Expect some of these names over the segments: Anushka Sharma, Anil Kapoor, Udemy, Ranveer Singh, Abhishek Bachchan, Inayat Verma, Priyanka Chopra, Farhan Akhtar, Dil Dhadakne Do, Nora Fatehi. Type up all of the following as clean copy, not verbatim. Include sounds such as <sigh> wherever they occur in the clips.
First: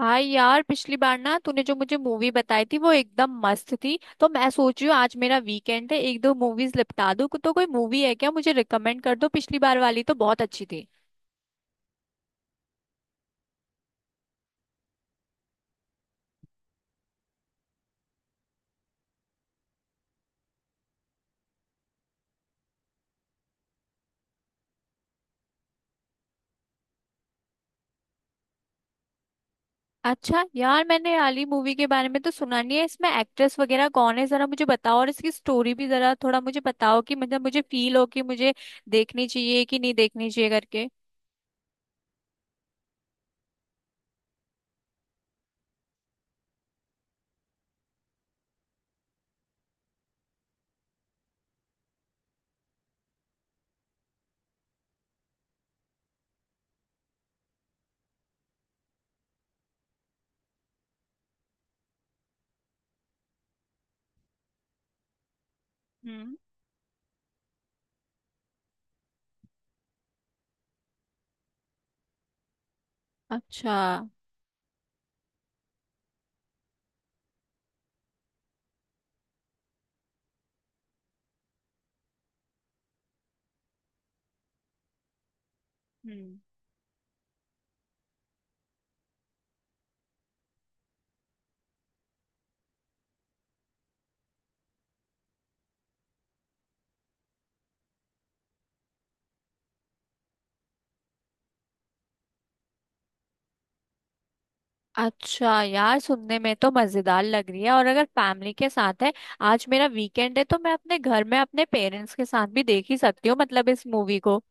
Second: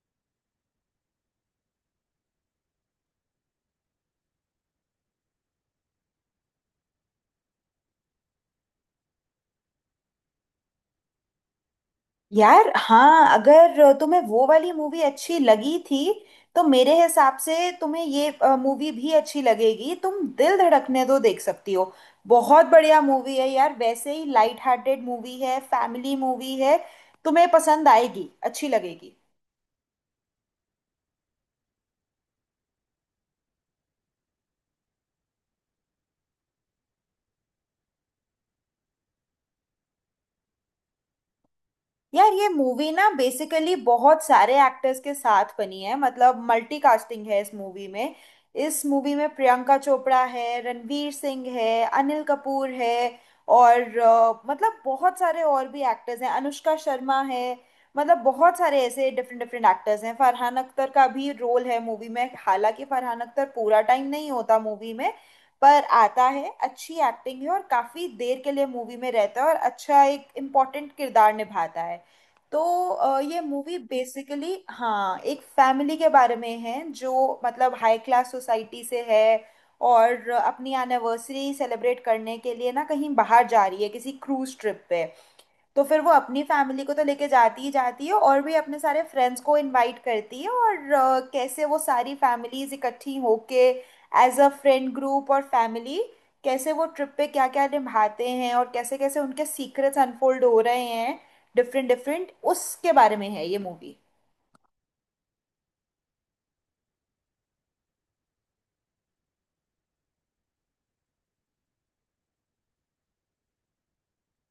हाँ यार, पिछली बार ना तूने जो मुझे मूवी बताई थी वो एकदम मस्त थी। तो मैं सोच रही हूँ, आज मेरा वीकेंड है, एक दो मूवीज निपटा दूँ। तो कोई मूवी है क्या? मुझे रिकमेंड कर दो। पिछली बार वाली तो बहुत अच्छी थी। यार हाँ, अगर तुम्हें वो वाली मूवी अच्छी लगी थी, तो मेरे हिसाब से तुम्हें ये मूवी भी अच्छी लगेगी। तुम दिल धड़कने दो देख सकती हो। बहुत बढ़िया मूवी है यार। वैसे ही लाइट हार्टेड मूवी है, फैमिली मूवी है। तुम्हें पसंद आएगी, अच्छी लगेगी। अच्छा यार, मैंने आली मूवी के बारे में तो सुना नहीं है। इसमें एक्ट्रेस वगैरह कौन है जरा मुझे बताओ, और इसकी स्टोरी भी जरा थोड़ा मुझे बताओ कि मतलब मुझे फील हो कि मुझे देखनी चाहिए कि नहीं देखनी चाहिए करके। यार ये मूवी ना बेसिकली बहुत सारे एक्टर्स के साथ बनी है। मतलब मल्टी कास्टिंग है इस मूवी में। इस मूवी में प्रियंका चोपड़ा है, रणवीर सिंह है, अनिल कपूर है, और मतलब बहुत सारे और भी एक्टर्स हैं, अनुष्का शर्मा है। मतलब बहुत सारे ऐसे डिफरेंट डिफरेंट एक्टर्स हैं। फरहान अख्तर का भी रोल है मूवी में, हालांकि फरहान अख्तर पूरा टाइम नहीं होता मूवी में, पर आता हम्म। है, अच्छी एक्टिंग है, और काफी देर के लिए मूवी में रहता है और अच्छा एक इम्पोर्टेंट किरदार निभाता है। तो ये अच्छा। मूवी बेसिकली हाँ एक फैमिली के बारे में है, जो मतलब हाई क्लास सोसाइटी से है और अपनी एनिवर्सरी सेलिब्रेट करने के लिए ना कहीं बाहर जा रही है, किसी क्रूज ट्रिप पे। तो फिर वो अपनी फैमिली को तो लेके जाती ही जाती है, और भी अपने सारे फ्रेंड्स को इनवाइट करती है, और कैसे वो सारी फैमिलीज इकट्ठी होके, एज अ फ्रेंड ग्रुप और फैमिली, कैसे वो ट्रिप पे क्या क्या निभाते हैं, और कैसे कैसे उनके सीक्रेट्स अनफोल्ड हो रहे हैं, डिफरेंट डिफरेंट, उसके बारे में है ये मूवी। अच्छा यार, सुनने में तो मजेदार लग रही है, और अगर फैमिली के साथ है, आज मेरा वीकेंड है तो मैं अपने घर में अपने पेरेंट्स के साथ भी देख ही सकती हूँ, मतलब इस मूवी को।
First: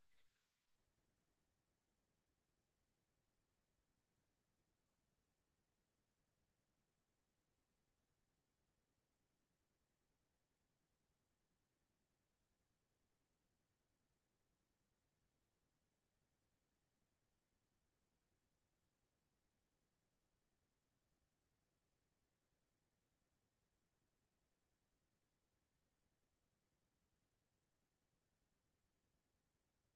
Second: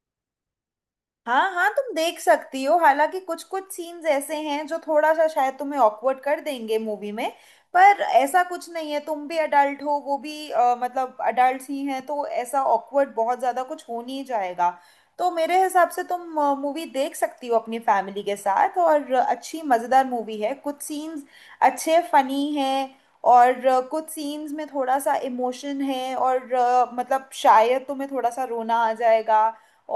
हाँ हाँ, तुम देख सकती हो। हालांकि कुछ कुछ सीन्स ऐसे हैं जो थोड़ा सा शायद तुम्हें ऑकवर्ड कर देंगे मूवी में। पर ऐसा कुछ नहीं है, तुम भी अडल्ट हो, वो भी मतलब अडल्ट ही हैं, तो ऐसा ऑकवर्ड बहुत ज़्यादा कुछ हो नहीं जाएगा। तो मेरे हिसाब से तुम मूवी देख सकती हो अपनी फैमिली के साथ। और अच्छी मज़ेदार मूवी है, कुछ सीन्स अच्छे फनी हैं, और कुछ सीन्स में थोड़ा सा इमोशन है, और मतलब शायद तुम्हें थोड़ा सा रोना आ जाएगा,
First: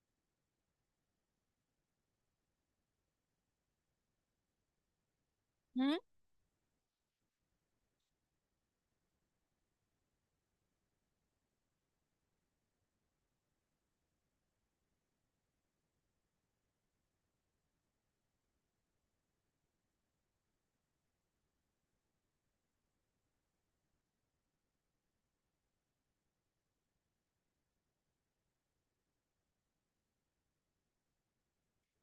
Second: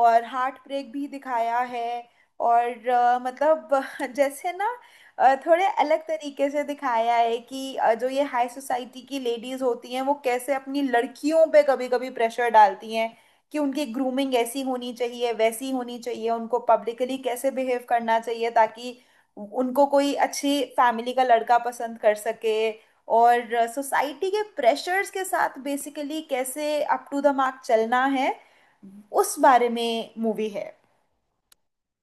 और हार्ट ब्रेक भी दिखाया है। और मतलब <laughs> जैसे ना थोड़े हम्म। अलग तरीके से दिखाया है कि जो ये हाई सोसाइटी की लेडीज होती हैं, वो कैसे अपनी लड़कियों पे कभी कभी प्रेशर डालती हैं कि उनकी ग्रूमिंग ऐसी होनी चाहिए, वैसी होनी चाहिए, उनको पब्लिकली कैसे बिहेव करना चाहिए, ताकि उनको कोई अच्छी फैमिली का लड़का पसंद कर सके, और सोसाइटी के प्रेशर्स के साथ बेसिकली कैसे अप टू द मार्क चलना है। उस बारे में मूवी है।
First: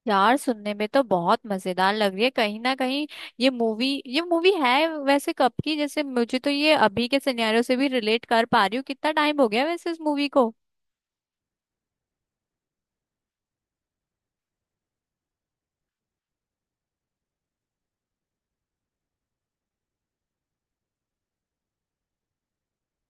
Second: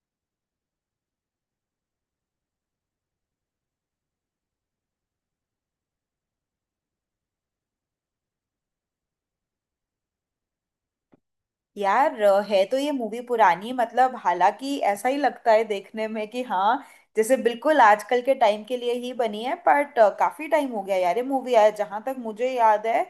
यार, सुनने में तो बहुत मजेदार लग रही है, कहीं ना कहीं। ये मूवी है वैसे कब की? जैसे मुझे तो ये अभी के सिनेरियो से भी रिलेट कर पा रही हूँ। कितना टाइम हो गया वैसे इस मूवी को? यार, है तो ये मूवी पुरानी, मतलब हालांकि ऐसा ही लगता है देखने में कि हाँ, जैसे बिल्कुल आजकल के टाइम के लिए ही बनी है, बट काफी टाइम हो गया यार ये मूवी आया, जहाँ तक मुझे याद है।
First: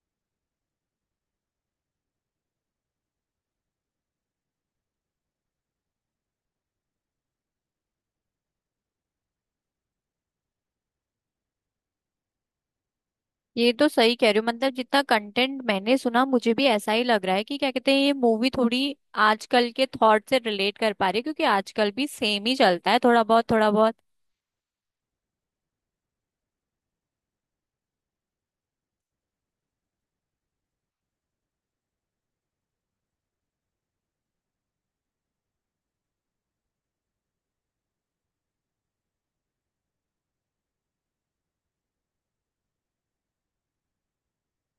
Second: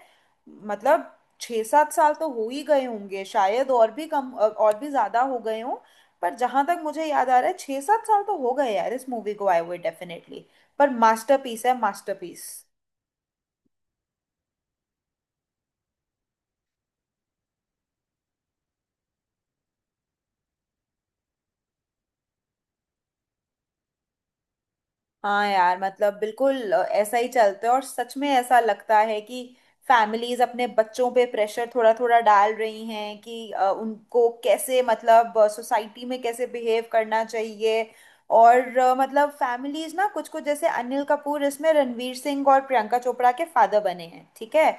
मतलब छः सात साल तो हो ही गए होंगे, शायद और भी कम, और भी ज्यादा हो गए हों। पर जहाँ तक मुझे याद आ रहा है, छः सात साल तो हो गए यार इस मूवी को आए हुए डेफिनेटली। पर मास्टरपीस है, मास्टरपीस। ये तो सही कह रही हो। मतलब जितना कंटेंट मैंने सुना, मुझे भी ऐसा ही लग रहा है कि क्या कहते हैं, ये मूवी थोड़ी आजकल के थॉट से रिलेट कर पा रही है, क्योंकि आजकल भी सेम ही चलता है थोड़ा बहुत थोड़ा बहुत। हाँ यार, मतलब बिल्कुल ऐसा ही चलता है, और सच में ऐसा लगता है कि फैमिलीज अपने बच्चों पे प्रेशर थोड़ा थोड़ा डाल रही हैं कि उनको कैसे, मतलब सोसाइटी में कैसे बिहेव करना चाहिए। और मतलब फैमिलीज ना कुछ कुछ, जैसे अनिल कपूर इसमें रणवीर सिंह और प्रियंका चोपड़ा के फादर बने हैं, ठीक है।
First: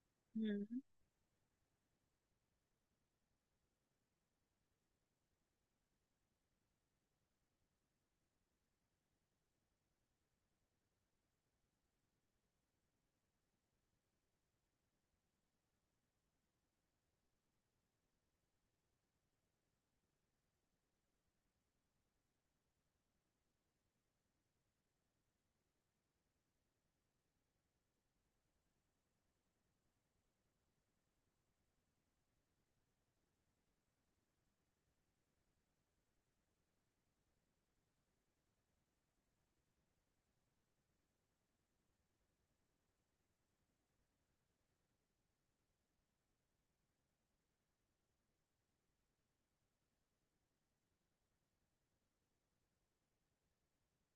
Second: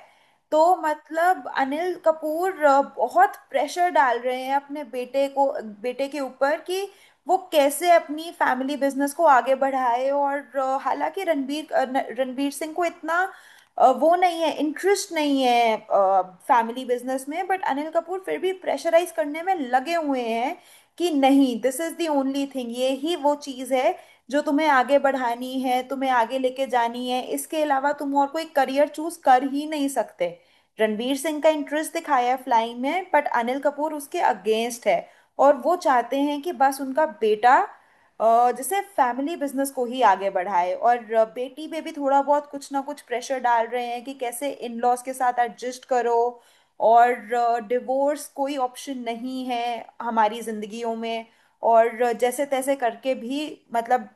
तो हम्म। मतलब अनिल कपूर बहुत प्रेशर डाल रहे हैं अपने बेटे को, बेटे के ऊपर, कि वो कैसे अपनी फैमिली बिजनेस को आगे बढ़ाए। और हालांकि रणबीर रणबीर सिंह को इतना वो नहीं है, इंटरेस्ट नहीं है फैमिली बिजनेस में, बट अनिल कपूर फिर भी प्रेशराइज करने में लगे हुए हैं कि नहीं, this is the only thing, ये ही वो चीज़ है जो तुम्हें आगे बढ़ानी है, तुम्हें आगे लेके जानी है, इसके अलावा तुम और कोई करियर चूज कर ही नहीं सकते। रणबीर सिंह का इंटरेस्ट दिखाया है फ्लाइंग में, बट अनिल कपूर उसके अगेंस्ट है, और वो चाहते हैं कि बस उनका बेटा जैसे फैमिली बिजनेस को ही आगे बढ़ाए। और बेटी पे भी थोड़ा बहुत कुछ ना कुछ प्रेशर डाल रहे हैं कि कैसे इन लॉज के साथ एडजस्ट करो, और डिवोर्स कोई ऑप्शन नहीं है हमारी जिंदगियों में, और जैसे तैसे करके भी मतलब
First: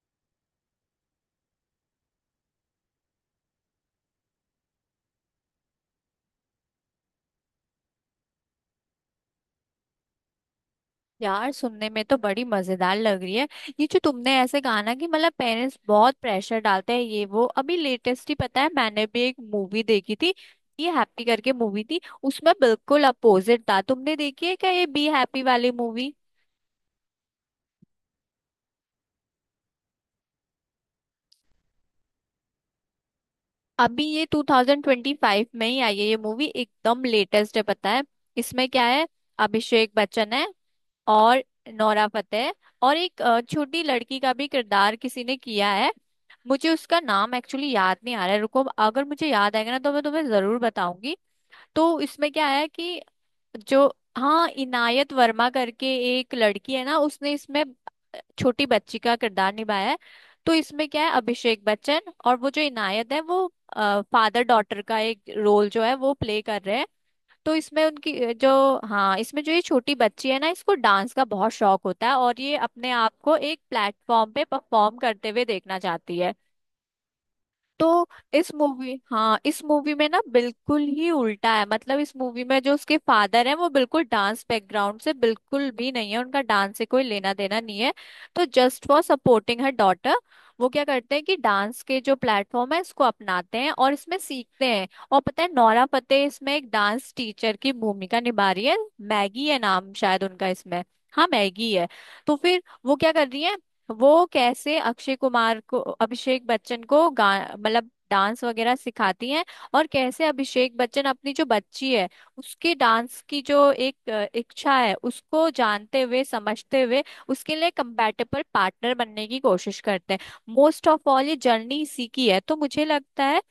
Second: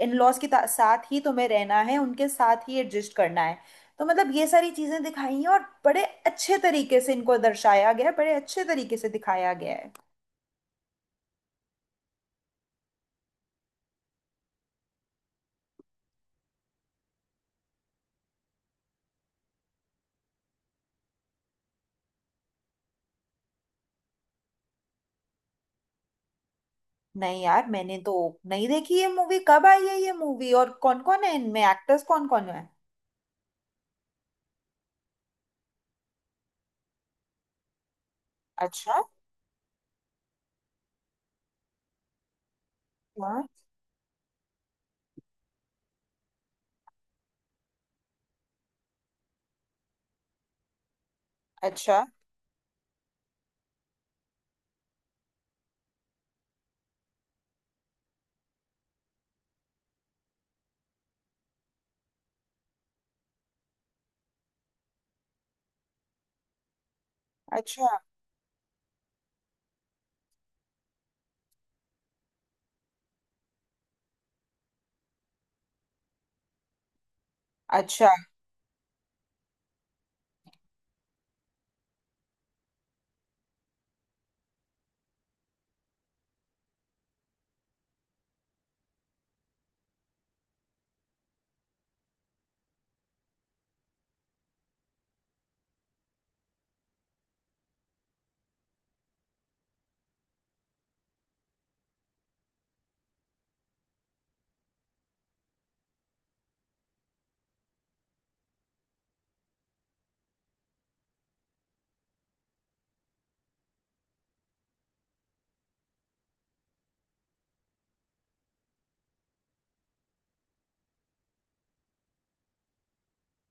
इन लॉज के साथ ही तुम्हें रहना है, उनके साथ ही एडजस्ट करना है। तो मतलब ये सारी चीजें दिखाई हैं, और बड़े अच्छे तरीके से इनको दर्शाया गया है, बड़े अच्छे तरीके से दिखाया गया है। यार, सुनने में तो बड़ी मजेदार लग रही है। ये जो तुमने ऐसे कहा ना कि मतलब पेरेंट्स बहुत प्रेशर डालते हैं, ये वो अभी लेटेस्ट ही, पता है, मैंने भी एक मूवी देखी थी। ये हैप्पी करके मूवी थी, उसमें बिल्कुल अपोजिट था। तुमने देखी है क्या ये बी हैप्पी वाली मूवी? नहीं यार, मैंने तो नहीं देखी ये मूवी। कब आई है ये मूवी, और कौन कौन है इनमें एक्टर्स, कौन कौन है? अभी ये 2025 में ही आई है ये मूवी, एकदम लेटेस्ट है, पता है। इसमें क्या अच्छा। है, अभिषेक बच्चन है, और नोरा फतेही है, और एक हाँ। छोटी लड़की का भी किरदार किसी ने किया है। मुझे उसका नाम एक्चुअली याद नहीं आ रहा है, रुको। अगर मुझे याद आएगा ना तो मैं तुम्हें जरूर बताऊंगी। तो अच्छा, इसमें क्या है कि जो, हाँ, इनायत वर्मा करके एक लड़की है ना, उसने इसमें छोटी बच्ची का किरदार निभाया है। तो इसमें क्या है, अभिषेक बच्चन और वो जो इनायत है, वो फादर डॉटर का एक रोल जो है वो प्ले कर रहे हैं। तो इसमें अच्छा, उनकी अ, जो हाँ, इसमें जो ये छोटी बच्ची है ना, इसको डांस का बहुत शौक होता है, और ये अपने आप को एक प्लेटफॉर्म पे परफॉर्म करते हुए देखना चाहती है। तो अच्छा। इस मूवी हाँ, इस मूवी में ना बिल्कुल ही उल्टा है। मतलब इस मूवी में जो उसके फादर हैं वो बिल्कुल डांस बैकग्राउंड से बिल्कुल भी नहीं है, उनका डांस से कोई लेना देना नहीं है। तो just for supporting her daughter वो क्या करते हैं कि डांस के जो प्लेटफॉर्म है इसको अपनाते हैं और इसमें सीखते हैं। और पता है, नोरा फतेही इसमें एक डांस टीचर की भूमिका निभा रही है। मैगी है नाम शायद उनका इसमें। हाँ, मैगी है। तो फिर वो क्या कर रही है, वो कैसे अक्षय कुमार को, अभिषेक बच्चन को गा मतलब डांस वगैरह सिखाती हैं। और कैसे अभिषेक बच्चन अपनी जो बच्ची है उसकी डांस की जो एक इच्छा है, उसको जानते हुए समझते हुए उसके लिए कंपैटिबल पार्टनर बनने की कोशिश करते हैं। मोस्ट ऑफ ऑल ये जर्नी इसी की है, तो मुझे लगता है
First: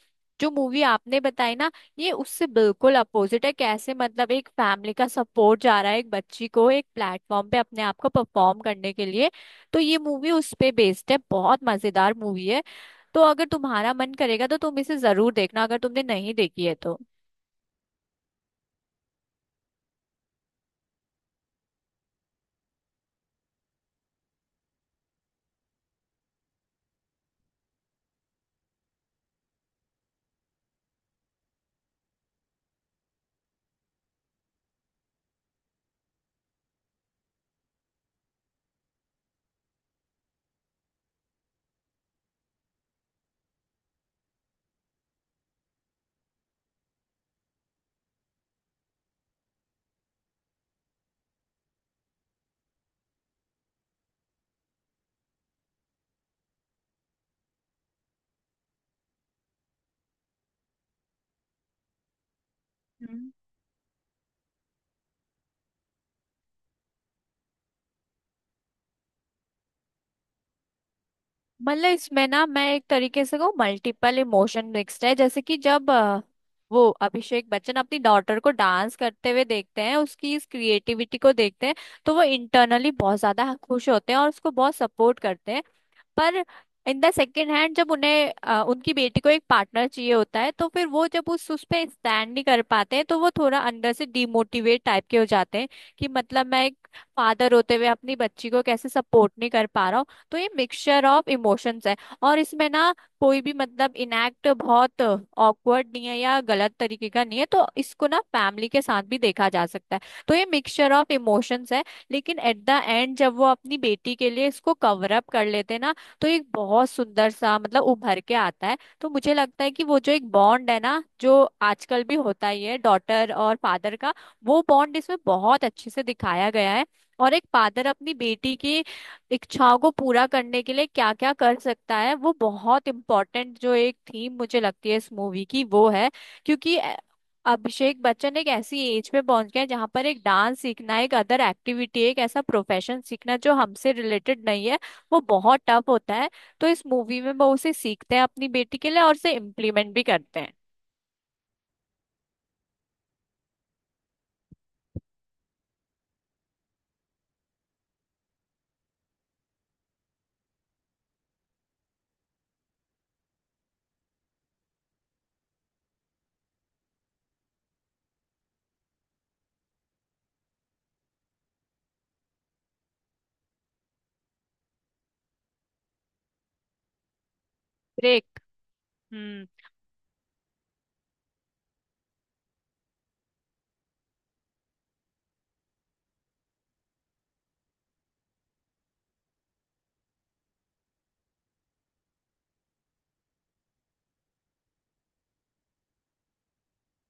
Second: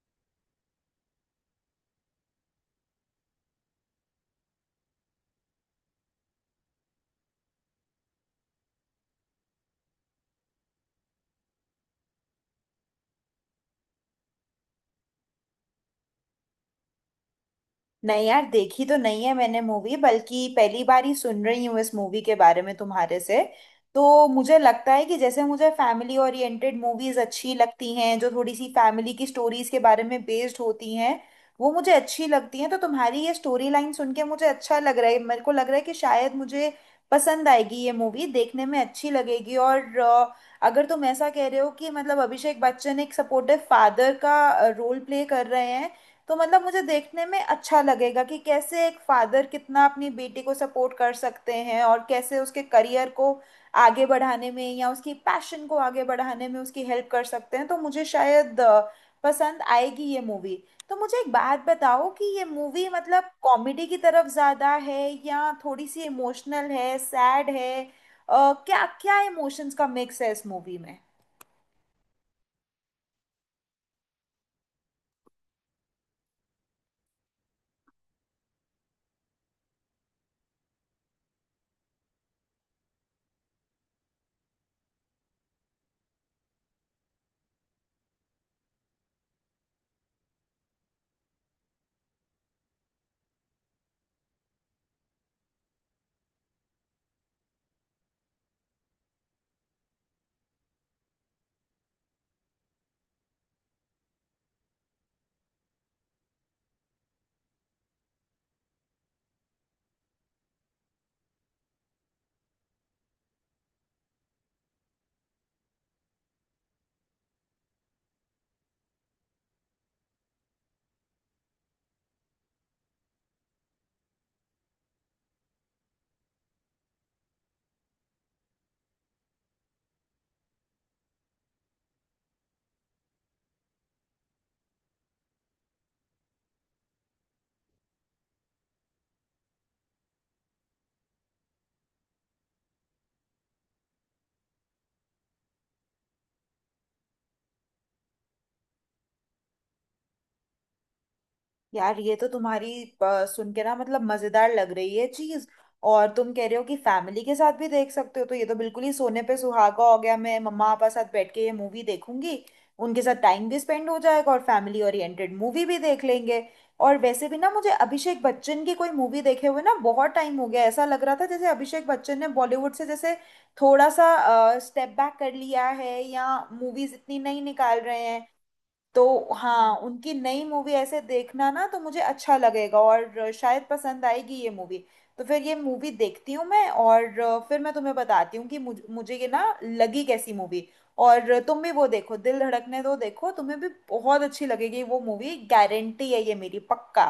जो मूवी आपने बताई ना, ये उससे बिल्कुल अपोजिट है। कैसे मतलब एक फैमिली का सपोर्ट जा रहा है एक बच्ची को, एक प्लेटफॉर्म पे अपने आप को परफॉर्म करने के लिए। तो ये मूवी उस पे बेस्ड है, बहुत मजेदार मूवी है। तो अगर तुम्हारा मन करेगा तो तुम इसे जरूर देखना, अगर तुमने नहीं देखी है तो। नहीं यार, देखी तो नहीं है मैंने मूवी, बल्कि पहली बार ही सुन रही हूँ इस मूवी के बारे में तुम्हारे से। तो मुझे लगता है कि जैसे मुझे फैमिली ओरिएंटेड मूवीज अच्छी लगती हैं, जो थोड़ी सी फैमिली की स्टोरीज के बारे में बेस्ड होती हैं, वो मुझे अच्छी लगती हैं। तो तुम्हारी ये स्टोरी लाइन सुन के मुझे अच्छा लग रहा है, मेरे को लग रहा है कि शायद मुझे पसंद आएगी ये मूवी, देखने में अच्छी लगेगी। और अगर तुम ऐसा कह रहे हो कि मतलब अभिषेक बच्चन एक सपोर्टिव फादर का रोल प्ले कर रहे हैं, तो मतलब मुझे देखने में अच्छा लगेगा कि कैसे एक फादर कितना अपनी बेटी को सपोर्ट कर सकते हैं, और कैसे उसके करियर को आगे बढ़ाने में या उसकी पैशन को आगे बढ़ाने में उसकी हेल्प कर सकते हैं। तो मुझे शायद पसंद आएगी ये मूवी। तो मुझे एक बात बताओ कि ये मूवी मतलब हम्म। कॉमेडी की तरफ ज़्यादा है, या थोड़ी सी इमोशनल है, सैड है? क्या क्या इमोशंस का मिक्स है इस मूवी में? मतलब इसमें ना, मैं एक तरीके से कहूँ, मल्टीपल इमोशन मिक्स्ड है। जैसे कि जब वो अभिषेक बच्चन अपनी डॉटर को डांस करते हुए देखते हैं, उसकी इस क्रिएटिविटी को देखते हैं, तो वो इंटरनली बहुत ज्यादा खुश होते हैं और उसको बहुत सपोर्ट करते हैं। पर इन द सेकेंड हैंड, जब उन्हें उनकी बेटी को एक पार्टनर चाहिए होता है, तो फिर वो जब उस पे स्टैंड नहीं कर पाते हैं, तो वो थोड़ा अंदर से डिमोटिवेट टाइप के हो जाते हैं कि मतलब मैं एक फादर होते हुए अपनी बच्ची को कैसे सपोर्ट नहीं कर पा रहा हूँ। तो ये मिक्सचर ऑफ इमोशंस है। और इसमें ना कोई भी मतलब इनएक्ट बहुत ऑकवर्ड नहीं है या गलत तरीके का नहीं है, तो इसको ना फैमिली के साथ भी देखा जा सकता है। तो ये मिक्सचर ऑफ इमोशंस है। लेकिन एट द एंड जब वो अपनी बेटी के लिए इसको कवर अप कर लेते हैं ना, तो एक बहुत सुंदर सा मतलब उभर के आता है। तो मुझे लगता है कि वो जो एक बॉन्ड है ना, जो आजकल भी होता ही है, डॉटर और फादर का, वो बॉन्ड इसमें बहुत अच्छे से दिखाया गया है। और एक फादर अपनी बेटी की इच्छाओं को पूरा करने के लिए क्या क्या कर सकता है, वो बहुत इम्पोर्टेंट जो एक थीम मुझे लगती है इस मूवी की, वो है। क्योंकि अभिषेक बच्चन एक ऐसी एज पे पहुंच गया है जहाँ पर एक डांस सीखना, एक अदर एक्टिविटी, एक ऐसा प्रोफेशन सीखना जो हमसे रिलेटेड नहीं है, वो बहुत टफ होता है। तो इस मूवी में वो उसे सीखते हैं अपनी बेटी के लिए, और उसे इम्प्लीमेंट भी करते हैं। यार ये तो तुम्हारी सुन के ना मतलब मजेदार लग रही है चीज। और तुम कह रहे हो कि फैमिली के साथ भी देख सकते हो, तो ये तो बिल्कुल ही सोने पे सुहागा हो गया। मैं मम्मा पापा साथ बैठ के ये मूवी देखूंगी, उनके साथ टाइम भी स्पेंड हो जाएगा और फैमिली ओरिएंटेड मूवी भी देख लेंगे। और वैसे भी ना मुझे अभिषेक बच्चन की कोई मूवी देखे हुए ना बहुत टाइम हो गया। ऐसा लग रहा था जैसे अभिषेक बच्चन ने बॉलीवुड से जैसे थोड़ा सा स्टेप बैक कर लिया है, या मूवीज इतनी नहीं निकाल रहे हैं। ब्रेक। तो हम्म। हाँ, उनकी नई मूवी ऐसे देखना ना तो मुझे अच्छा लगेगा, और शायद पसंद आएगी ये मूवी। तो फिर ये मूवी देखती हूँ मैं, और फिर मैं तुम्हें बताती हूँ कि मुझे ये ना लगी कैसी मूवी। और तुम भी वो देखो, दिल धड़कने दो देखो, तुम्हें भी बहुत अच्छी लगेगी वो मूवी, गारंटी है ये मेरी, पक्का।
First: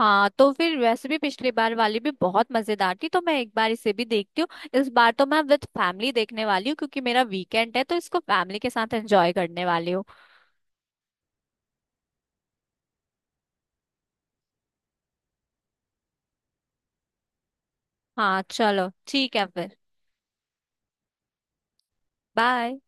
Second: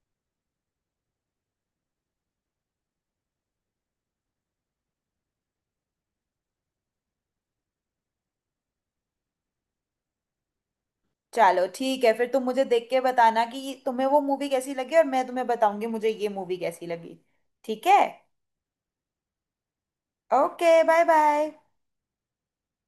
हाँ, तो फिर वैसे भी पिछली बार वाली भी बहुत मजेदार थी, तो मैं एक बार इसे भी देखती हूँ। इस बार तो मैं विद फैमिली देखने वाली हूँ क्योंकि मेरा वीकेंड है, तो इसको फैमिली के साथ एंजॉय करने वाली हूँ। चलो ठीक है फिर, तुम मुझे देख के बताना कि तुम्हें वो मूवी कैसी लगी, और मैं तुम्हें बताऊंगी मुझे ये मूवी कैसी लगी। ठीक है। हाँ, चलो ठीक है फिर। Okay, bye bye. बाय।